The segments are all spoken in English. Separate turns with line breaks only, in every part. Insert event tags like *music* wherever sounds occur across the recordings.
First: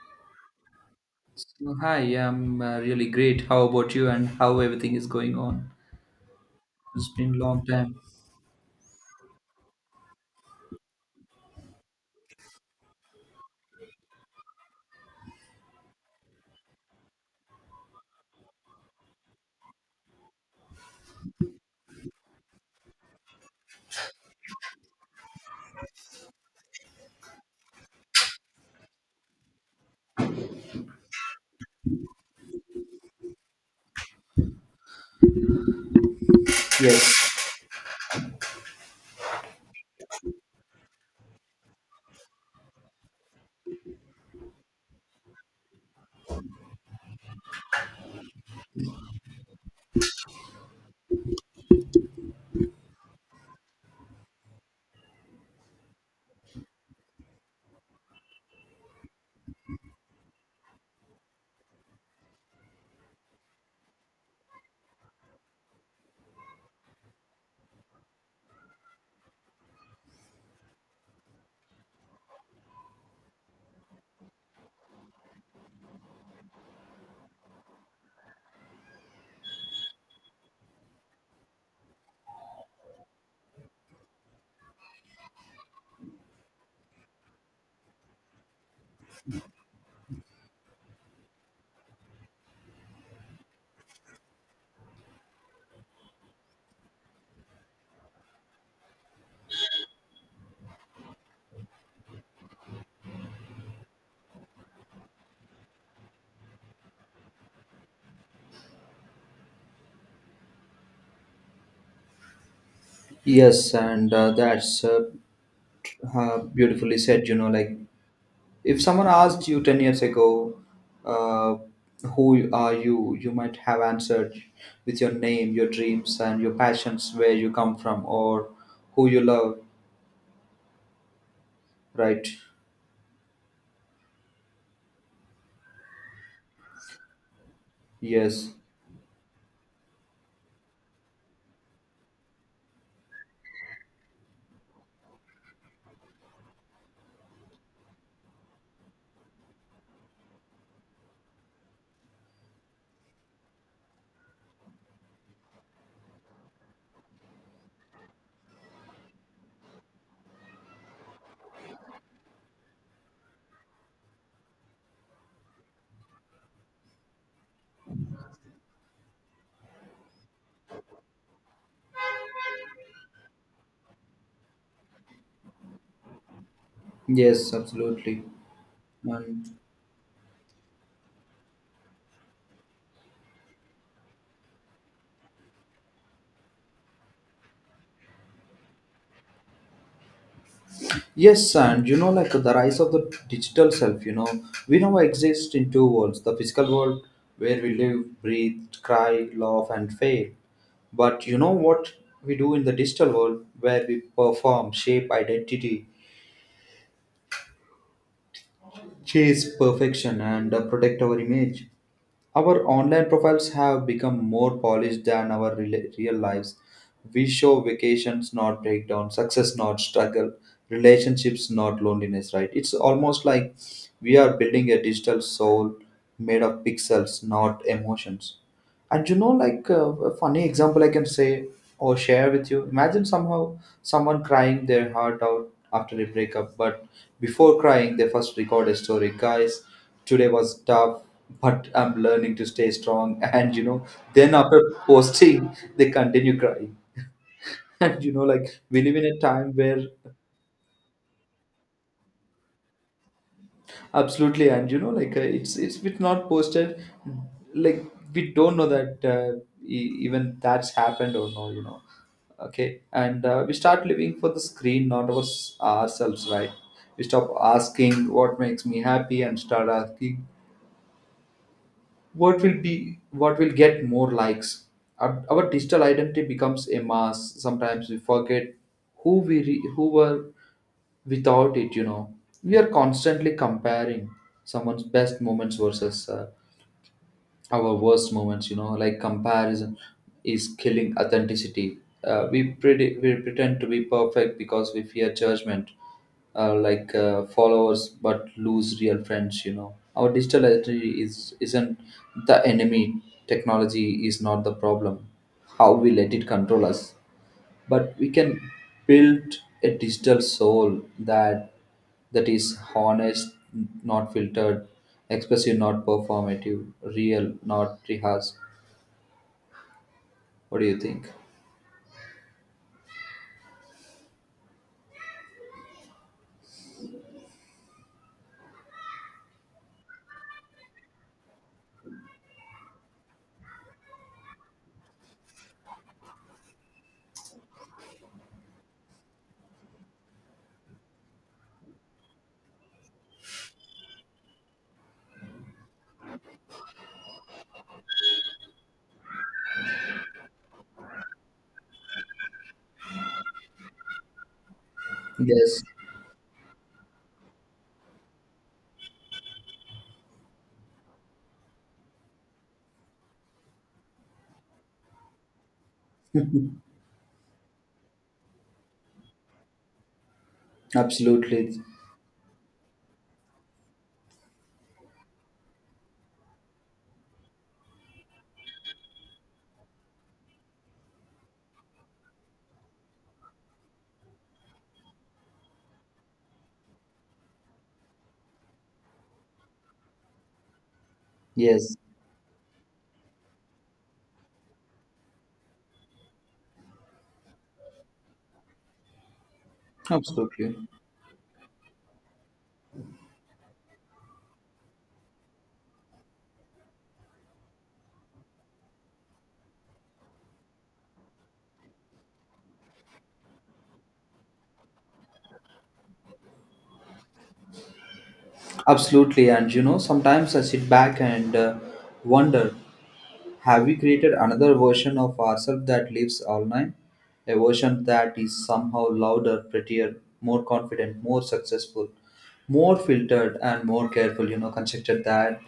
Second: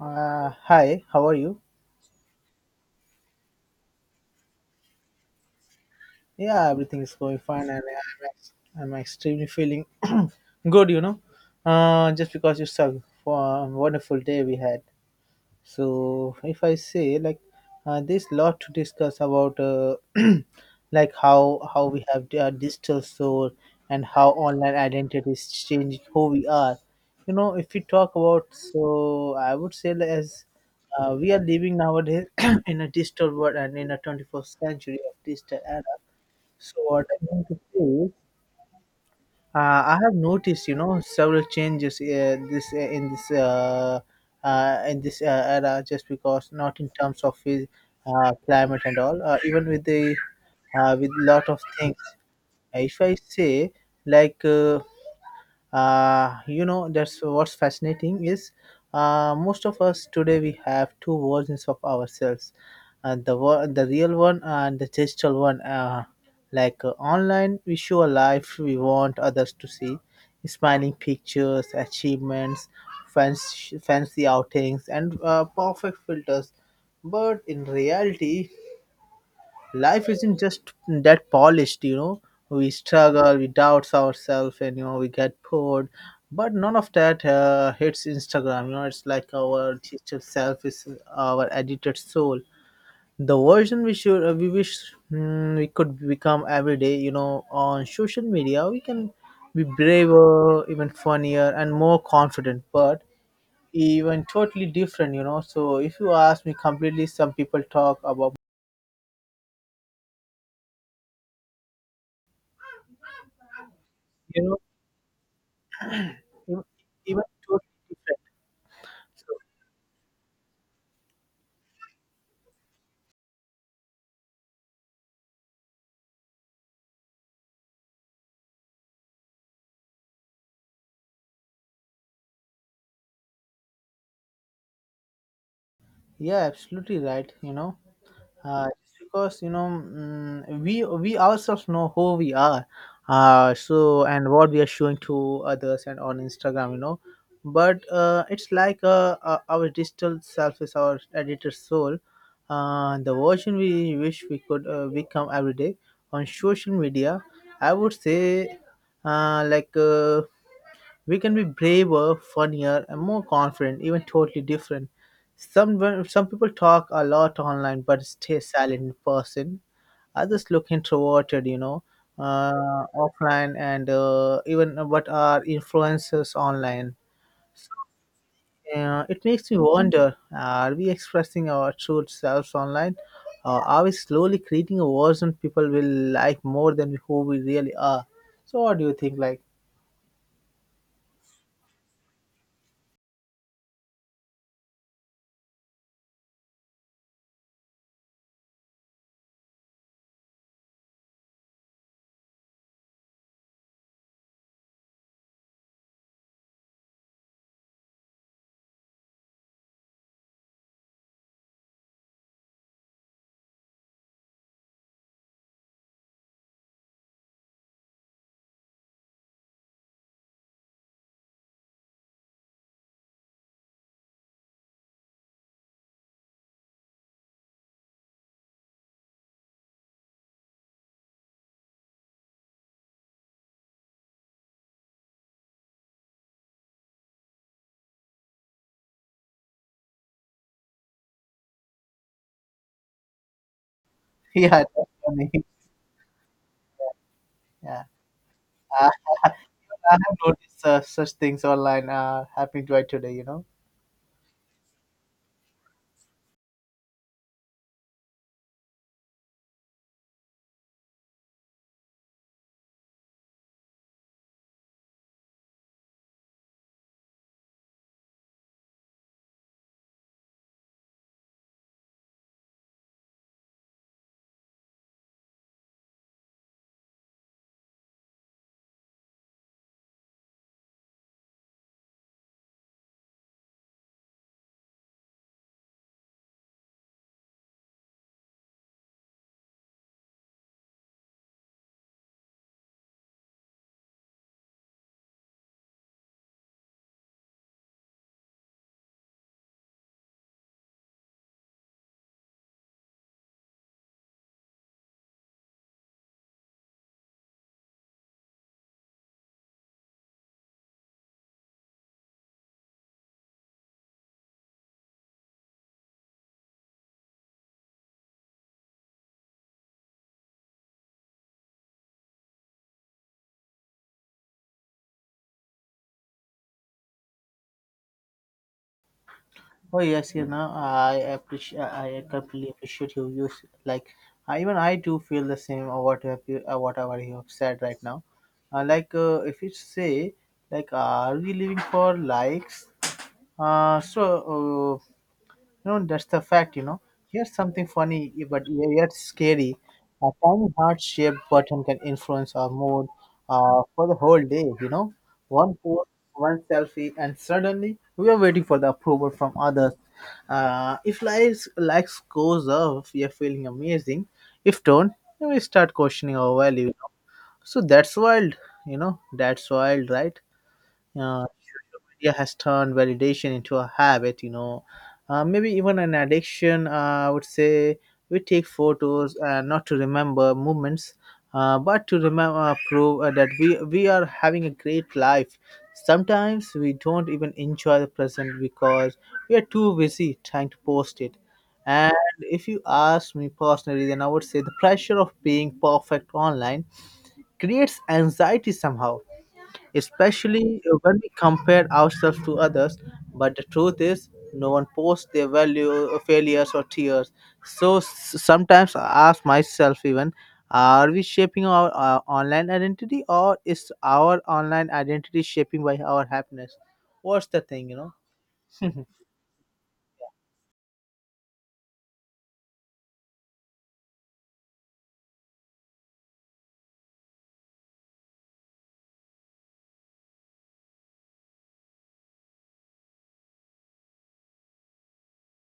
Hi, how are you?
So, hi, I'm really great. How about you and how everything is going on?
Yeah, everything
It's
is
been a
going
long
fine, and
time.
I'm extremely feeling *clears throat* good, just because you suck for a wonderful day we had. So if I say there's lot to discuss about *clears throat* like how we have our digital soul and how online identities change who we are. You know, if we talk about so I would say like as we are living nowadays *clears throat* in a digital world and in a 21st century of digital era. So what I want
Yes,
to say, I have noticed, you know, several changes this in this in this era, just because not in terms of his climate and all, even with the with lot of things. If I say like, you know that's what's fascinating is most of us today we have two versions of ourselves, the real one and the digital one, online we show a life we want others to see, smiling pictures, achievements, fancy outings, and perfect filters. But in reality, life isn't just that polished, you know. We struggle, we doubt ourselves, and you know, we get bored, but none of that hits Instagram. You know, it's like our digital self is our edited soul, the version we should we wish we could become every day. You know, on social media we can be braver, even funnier, and more confident, but even totally different, you know. So if you ask me completely, some people talk about,
yes, and
you know,
that's
Even,
beautifully
even
said. You know,
totally
like
different.
if someone asked you 10 years ago, uh, who are you, you might have answered with your name, your dreams, and your passions, where you come from, or who you love, right?
Yeah, absolutely right. You know,
Yes,
just because, you know, we ourselves know who we are, so, and what we are showing to others and on Instagram. You know, but it's like our digital self is our editor soul, the version we wish we could become every day on social media. I would say, uh, like. Uh, we can be braver, funnier, and more confident, even totally different. Some people talk a lot online but stay silent in person. Others look introverted, you know, offline, and even what are influencers online.
yes, absolutely.
It
And.
makes me wonder, are we expressing our true selves online? Or are we slowly creating a version people will like more than who we really are? So, what do you think? Like,
Yes, and you know, like the rise of the digital self, you know, we now exist in two worlds, the physical world where we live, breathe, cry, laugh, and fail. But you know what we do in the digital world, where we perform, shape identity, chase perfection, and protect our image. Our online profiles have become more polished than our real lives. We show vacations, not breakdown, success, not struggle, relationships, not loneliness, right? It's almost like we are building a digital soul made of pixels, not emotions. And you know, like a funny example I can say or share with you. Imagine somehow someone crying their heart out after a breakup, but before crying, they first record a story. Guys, today was tough, but I'm learning to stay strong. *laughs* And you know, then
*laughs* yeah,
after
that's funny.
posting, they continue crying. *laughs*
Yeah.
And you know, like we live in a time where
I have noticed such things online happening right today, you know.
absolutely, and you know, like it's bit not posted. Like we don't know that even that's happened or no, you know. Okay, and we start living for the screen, not us ourselves, right? We stop asking what makes me happy and start asking what will get more likes. Our digital identity becomes a mask. Sometimes we forget who were without it. You know, we are constantly comparing someone's best moments versus our worst moments. You know, like comparison is killing authenticity. We pretend to be perfect because we fear judgment, like followers, but lose real friends. You know, our digital identity is isn't the enemy. Technology is not the problem, how we let it control us. But we can build a digital soul that is honest, not filtered, expressive not performative, real not rehearsed. What do you think?
Oh yes, you know, I appreciate, I completely appreciate you. You, like, I, even I do feel the same. Or what have you, whatever you have said right now, if you say, like, are we living for likes? Uh, so uh, You know, that's the fact, you know. Here's something funny but yet scary. A tiny heart-shaped button can influence our mood for the whole day, you know. One
Yes.
post, one selfie, and suddenly we are waiting for the approval from others. If likes goes up, we are feeling amazing. If don't, then we start questioning our
*laughs*
value. So that's wild, you know. That's wild, right? uh,
Absolutely.
Media has turned validation into a habit, you know, maybe even an addiction, I would say. We take photos, not to remember moments, but to remember prove that we are having a great life. Sometimes we don't even enjoy the present because we are too busy trying to post it.
Yes,
And if you ask me personally, then I would say the pressure of being perfect online creates anxiety somehow,
absolutely.
especially when we compare ourselves to others. But the truth is, no one posts their value, failures, or tears. So sometimes I ask myself, even, are we shaping our online identity, or is our online identity shaping by our happiness? What's the thing, you know?
Absolutely. And you know, sometimes I sit back and wonder, have we created another version of ourselves that lives online? A version that is somehow louder, prettier, more confident, more successful, more filtered, and more careful, you know, constructed than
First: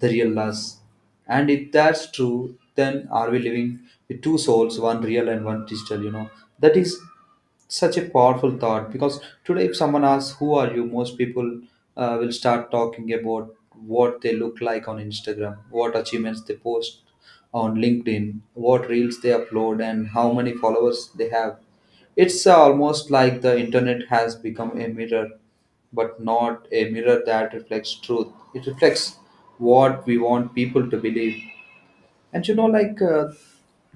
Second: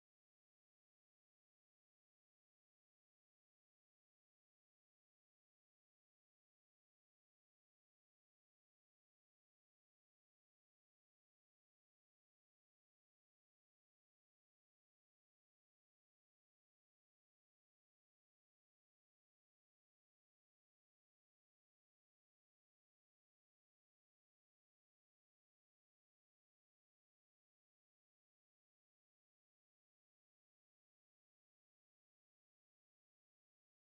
the real us. And if that's true, then are we living with two souls, one real and one digital, you know? That is such a powerful thought, because today if someone asks who are you, most people will start talking about what they look like on Instagram, what achievements they post on LinkedIn, what reels they upload, and how many followers they have. It's almost like the internet has become a mirror, but not a mirror that reflects truth. It reflects what we want people to believe. And you know, like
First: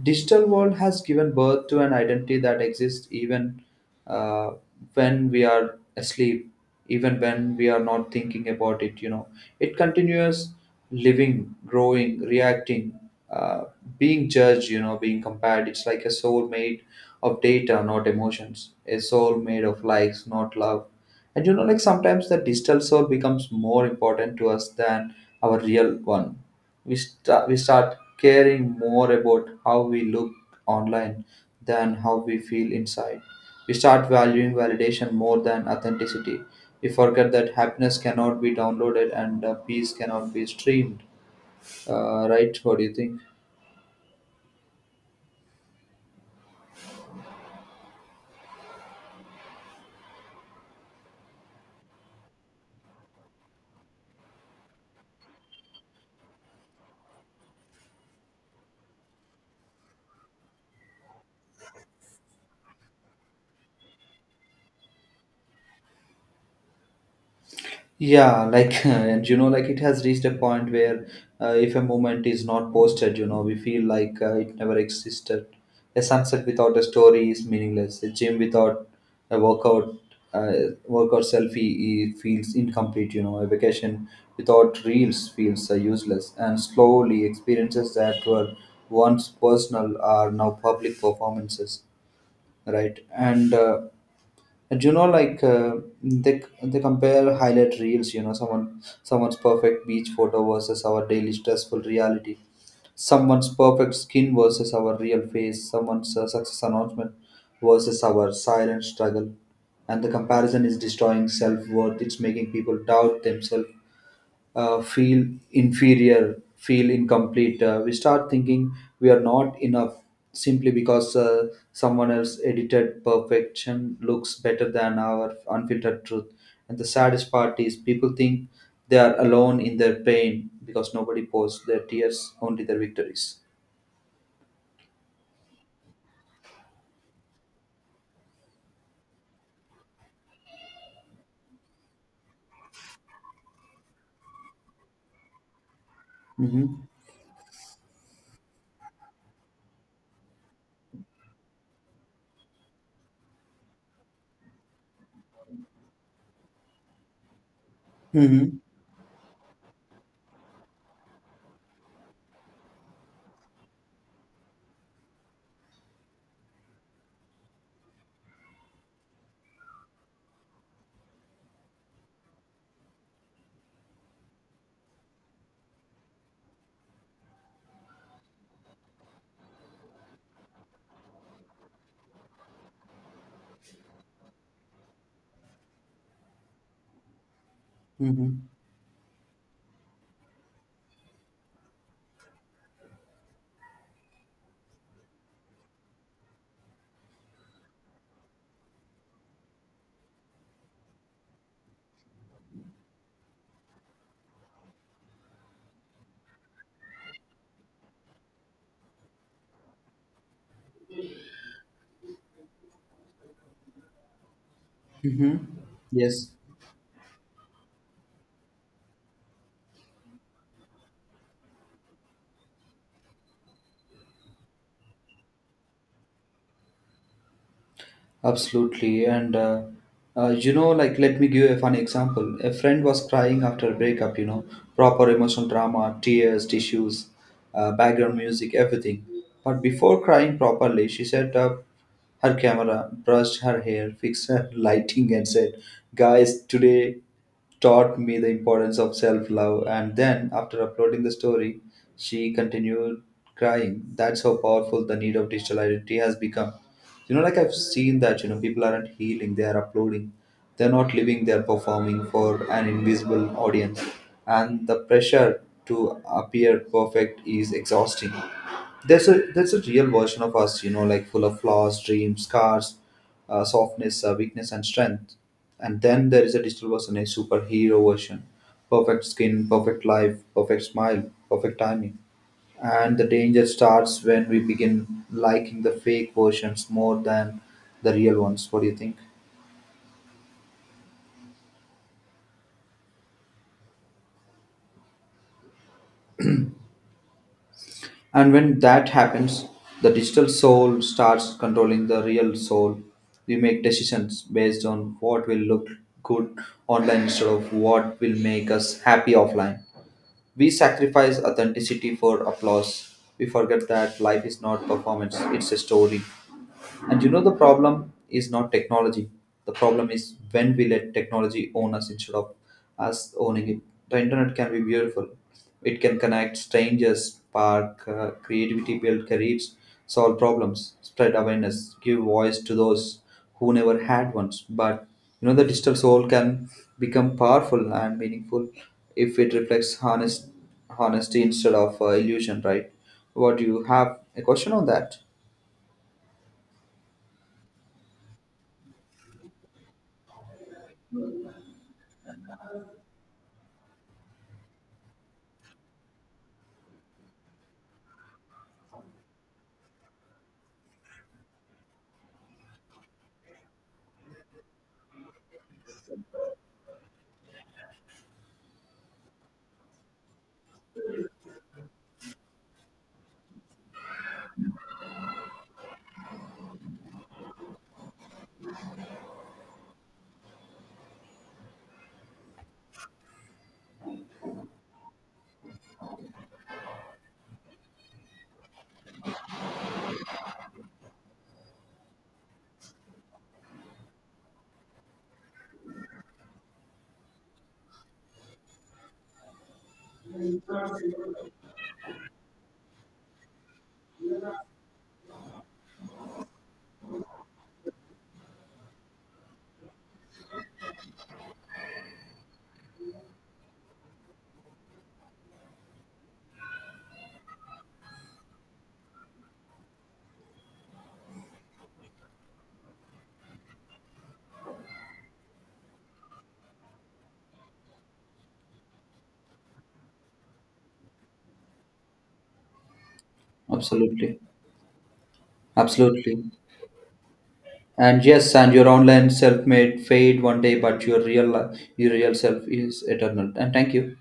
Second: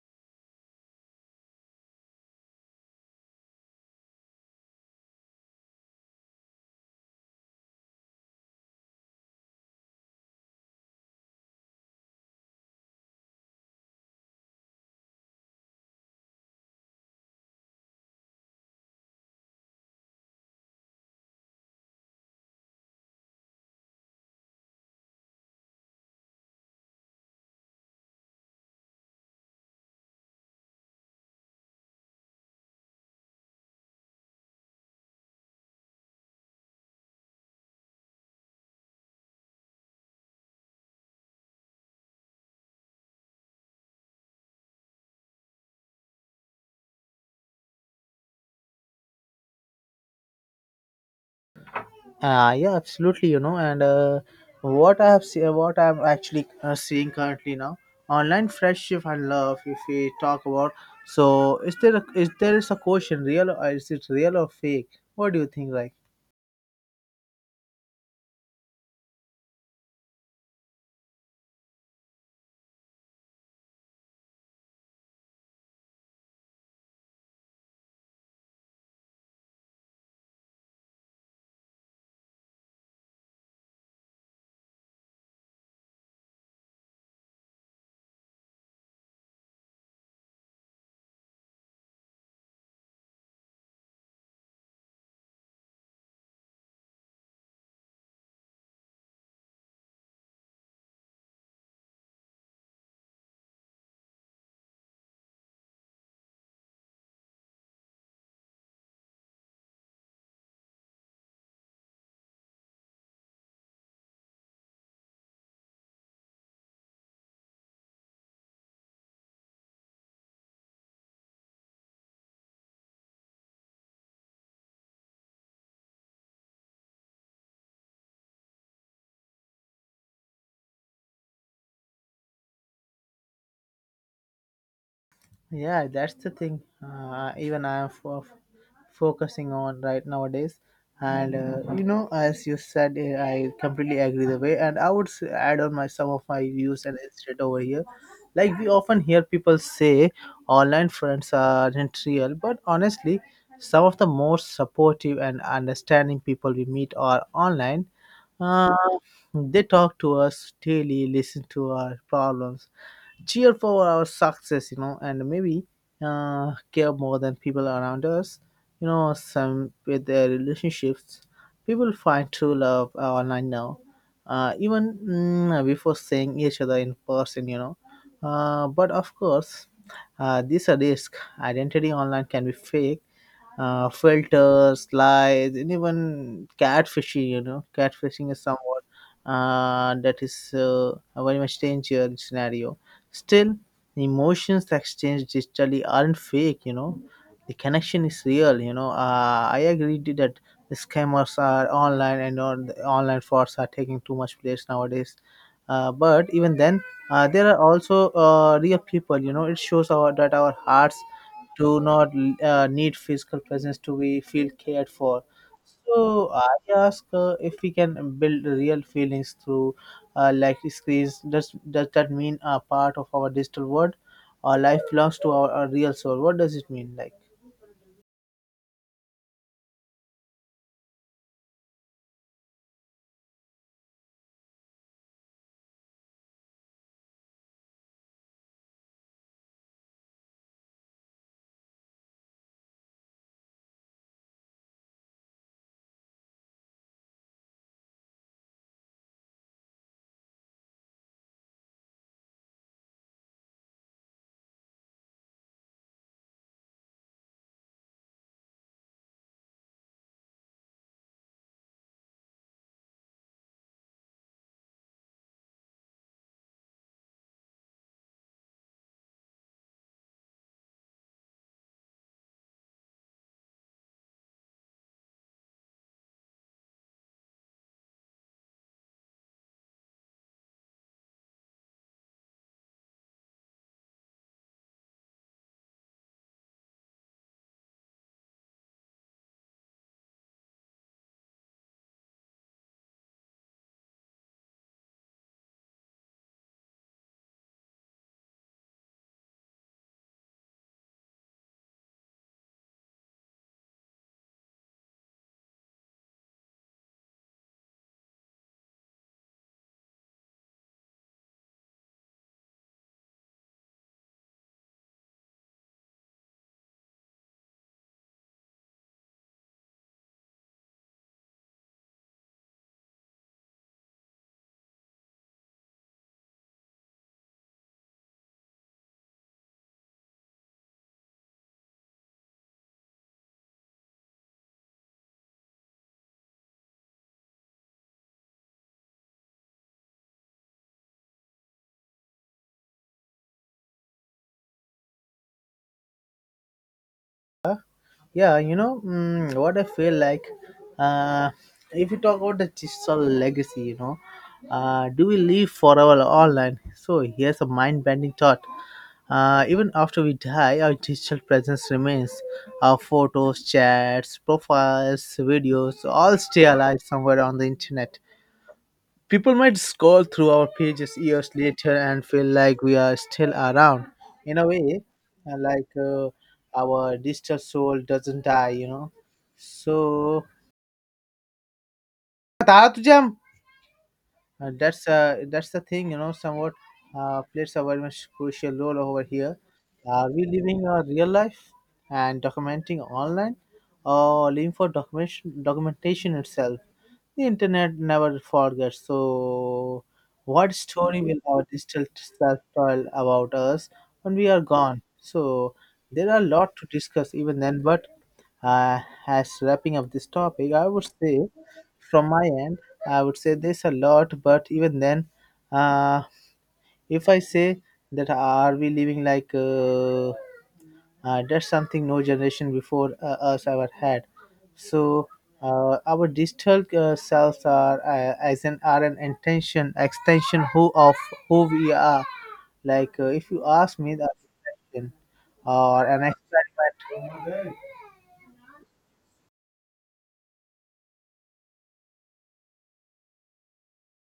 digital world has given birth to an identity that exists even uh, when we are asleep, even when we are not thinking about it. You know, it continues living, growing, reacting, uh, being judged. You know, being compared. It's like a soul made of data, not emotions. A soul made of likes, not love. And you know, like sometimes the digital soul becomes more important to us than our real one. We start caring more about how we look online than how we feel inside. We start valuing validation more than authenticity. We forget that happiness cannot be downloaded, and peace cannot be streamed, right? What do you think?
Yeah, absolutely. You know, and what I'm actually seeing currently now, online friendship and love. If we talk about, so is there a, is there is a question real, or is it real or fake? What do you think, like?
Yeah, like, *laughs* and you know, like it has reached a point where if a moment is not posted, you know, we feel like it never existed. A sunset without a story is meaningless. A gym without a workout, workout selfie, it feels incomplete, you know. A vacation without reels feels useless. And slowly, experiences that were once personal are now public performances, right? And and you know, like uh, they compare highlight reels. You know, someone's perfect beach photo versus our daily stressful reality. Someone's perfect skin versus our real face. Someone's success announcement versus our silent struggle. And the comparison is destroying self worth. It's making people doubt themselves, feel inferior, feel incomplete. We start thinking we are not enough simply because someone else edited perfection looks better than our unfiltered truth. And the saddest part is people think they are alone in their pain, because nobody posts their tears, only their victories.
Yeah, that's the thing. Even I am focusing on right nowadays, and you know, as you said, eh, I completely agree the way. And I would add on my some of my views
Mm-hmm.
and instead over here, like we often hear people say online friends aren't real, but honestly, some of the most supportive and understanding people we meet are online.
Mm-hmm.
Uh, they talk to us daily, listen to our problems, cheer for our success, you know, and maybe care more than people around us. You know, some with their relationships, people find true love online now, even before seeing each other in person, you know. But of course, this a risk. Identity online can be fake, filters, lies, and even catfishing. You know, catfishing
Mm-hmm.
is somewhat that is a very much danger scenario. Still, emotions exchanged digitally aren't fake. You know, the connection is real. You know, I agree to that. The scammers are online and all the online frauds are taking too much place nowadays. But even then, there are also real people. You know, it shows our that our hearts do not need physical presence to be feel cared for.
Mm-hmm.
So
Yes.
I ask, if we can build real feelings through, like, screens. Does that mean a part of our digital world? Our life belongs to our real soul. What does it mean, like?
Absolutely. You know, like, let me give a funny example. A friend was crying after a breakup, you know, proper emotional drama, tears, tissues, background music, everything. But before crying properly, she set up her camera, brushed her hair, fixed her *laughs* lighting, and said, Guys, today taught me the importance of self love. And then, after uploading the story, she continued crying. That's how powerful the need of digital identity has become. You know, like I've seen that. You know, people aren't healing, they are uploading. They're not living, they're performing for an invisible audience. And the pressure to appear perfect is exhausting. There's a real version of us, you know, like full of flaws, dreams, scars, softness, weakness, and strength. And then there is a digital version, a superhero version, perfect skin, perfect life, perfect smile, perfect timing. And the danger starts when we begin liking the fake versions more than the real ones. What do you think? And when that happens, the digital soul starts controlling the real soul. We make decisions based on what will look good online instead of what will make us happy offline. We sacrifice authenticity for applause. We forget that life is not performance, it's a story. And you know, the problem is not technology. The problem is when we let technology own us instead of us owning it. The internet can be beautiful. It can connect strangers, spark creativity, build careers, solve problems, spread awareness, give voice to those who never had one. But you know, the digital soul can become powerful and meaningful if it reflects honesty instead of illusion, right? What do you have a question on that?
Yeah, you know, what I feel like. Uh, if you talk about the digital legacy, you know, do we live forever online? So here's a mind-bending thought. Even after we die, our digital presence remains. Our photos, chats, profiles, videos all stay alive somewhere on the internet. People might scroll through our pages years later and feel like we are still around. In a way, uh, like uh, our digital soul doesn't die, you know. So, Tara Tujam, that's the thing, you know. Somewhat plays a very much crucial role over here. Are we living our real life and documenting online, or living for documentation itself? The internet never forgets. So, what story will our digital self tell about us when we are gone? So, there are a lot to discuss even then. But uh, as wrapping up this topic, I would say, from my end, I would say there's a lot. But even then, uh, if I say that, are we living like, that's something no generation before us ever had. So our digital selves are as an are an intention extension who of who we are. Like, if you ask me, the
Absolutely.
extension or an
Absolutely.
experiment
And yes, and your online self may fade one day, but your your real self is eternal. And thank you.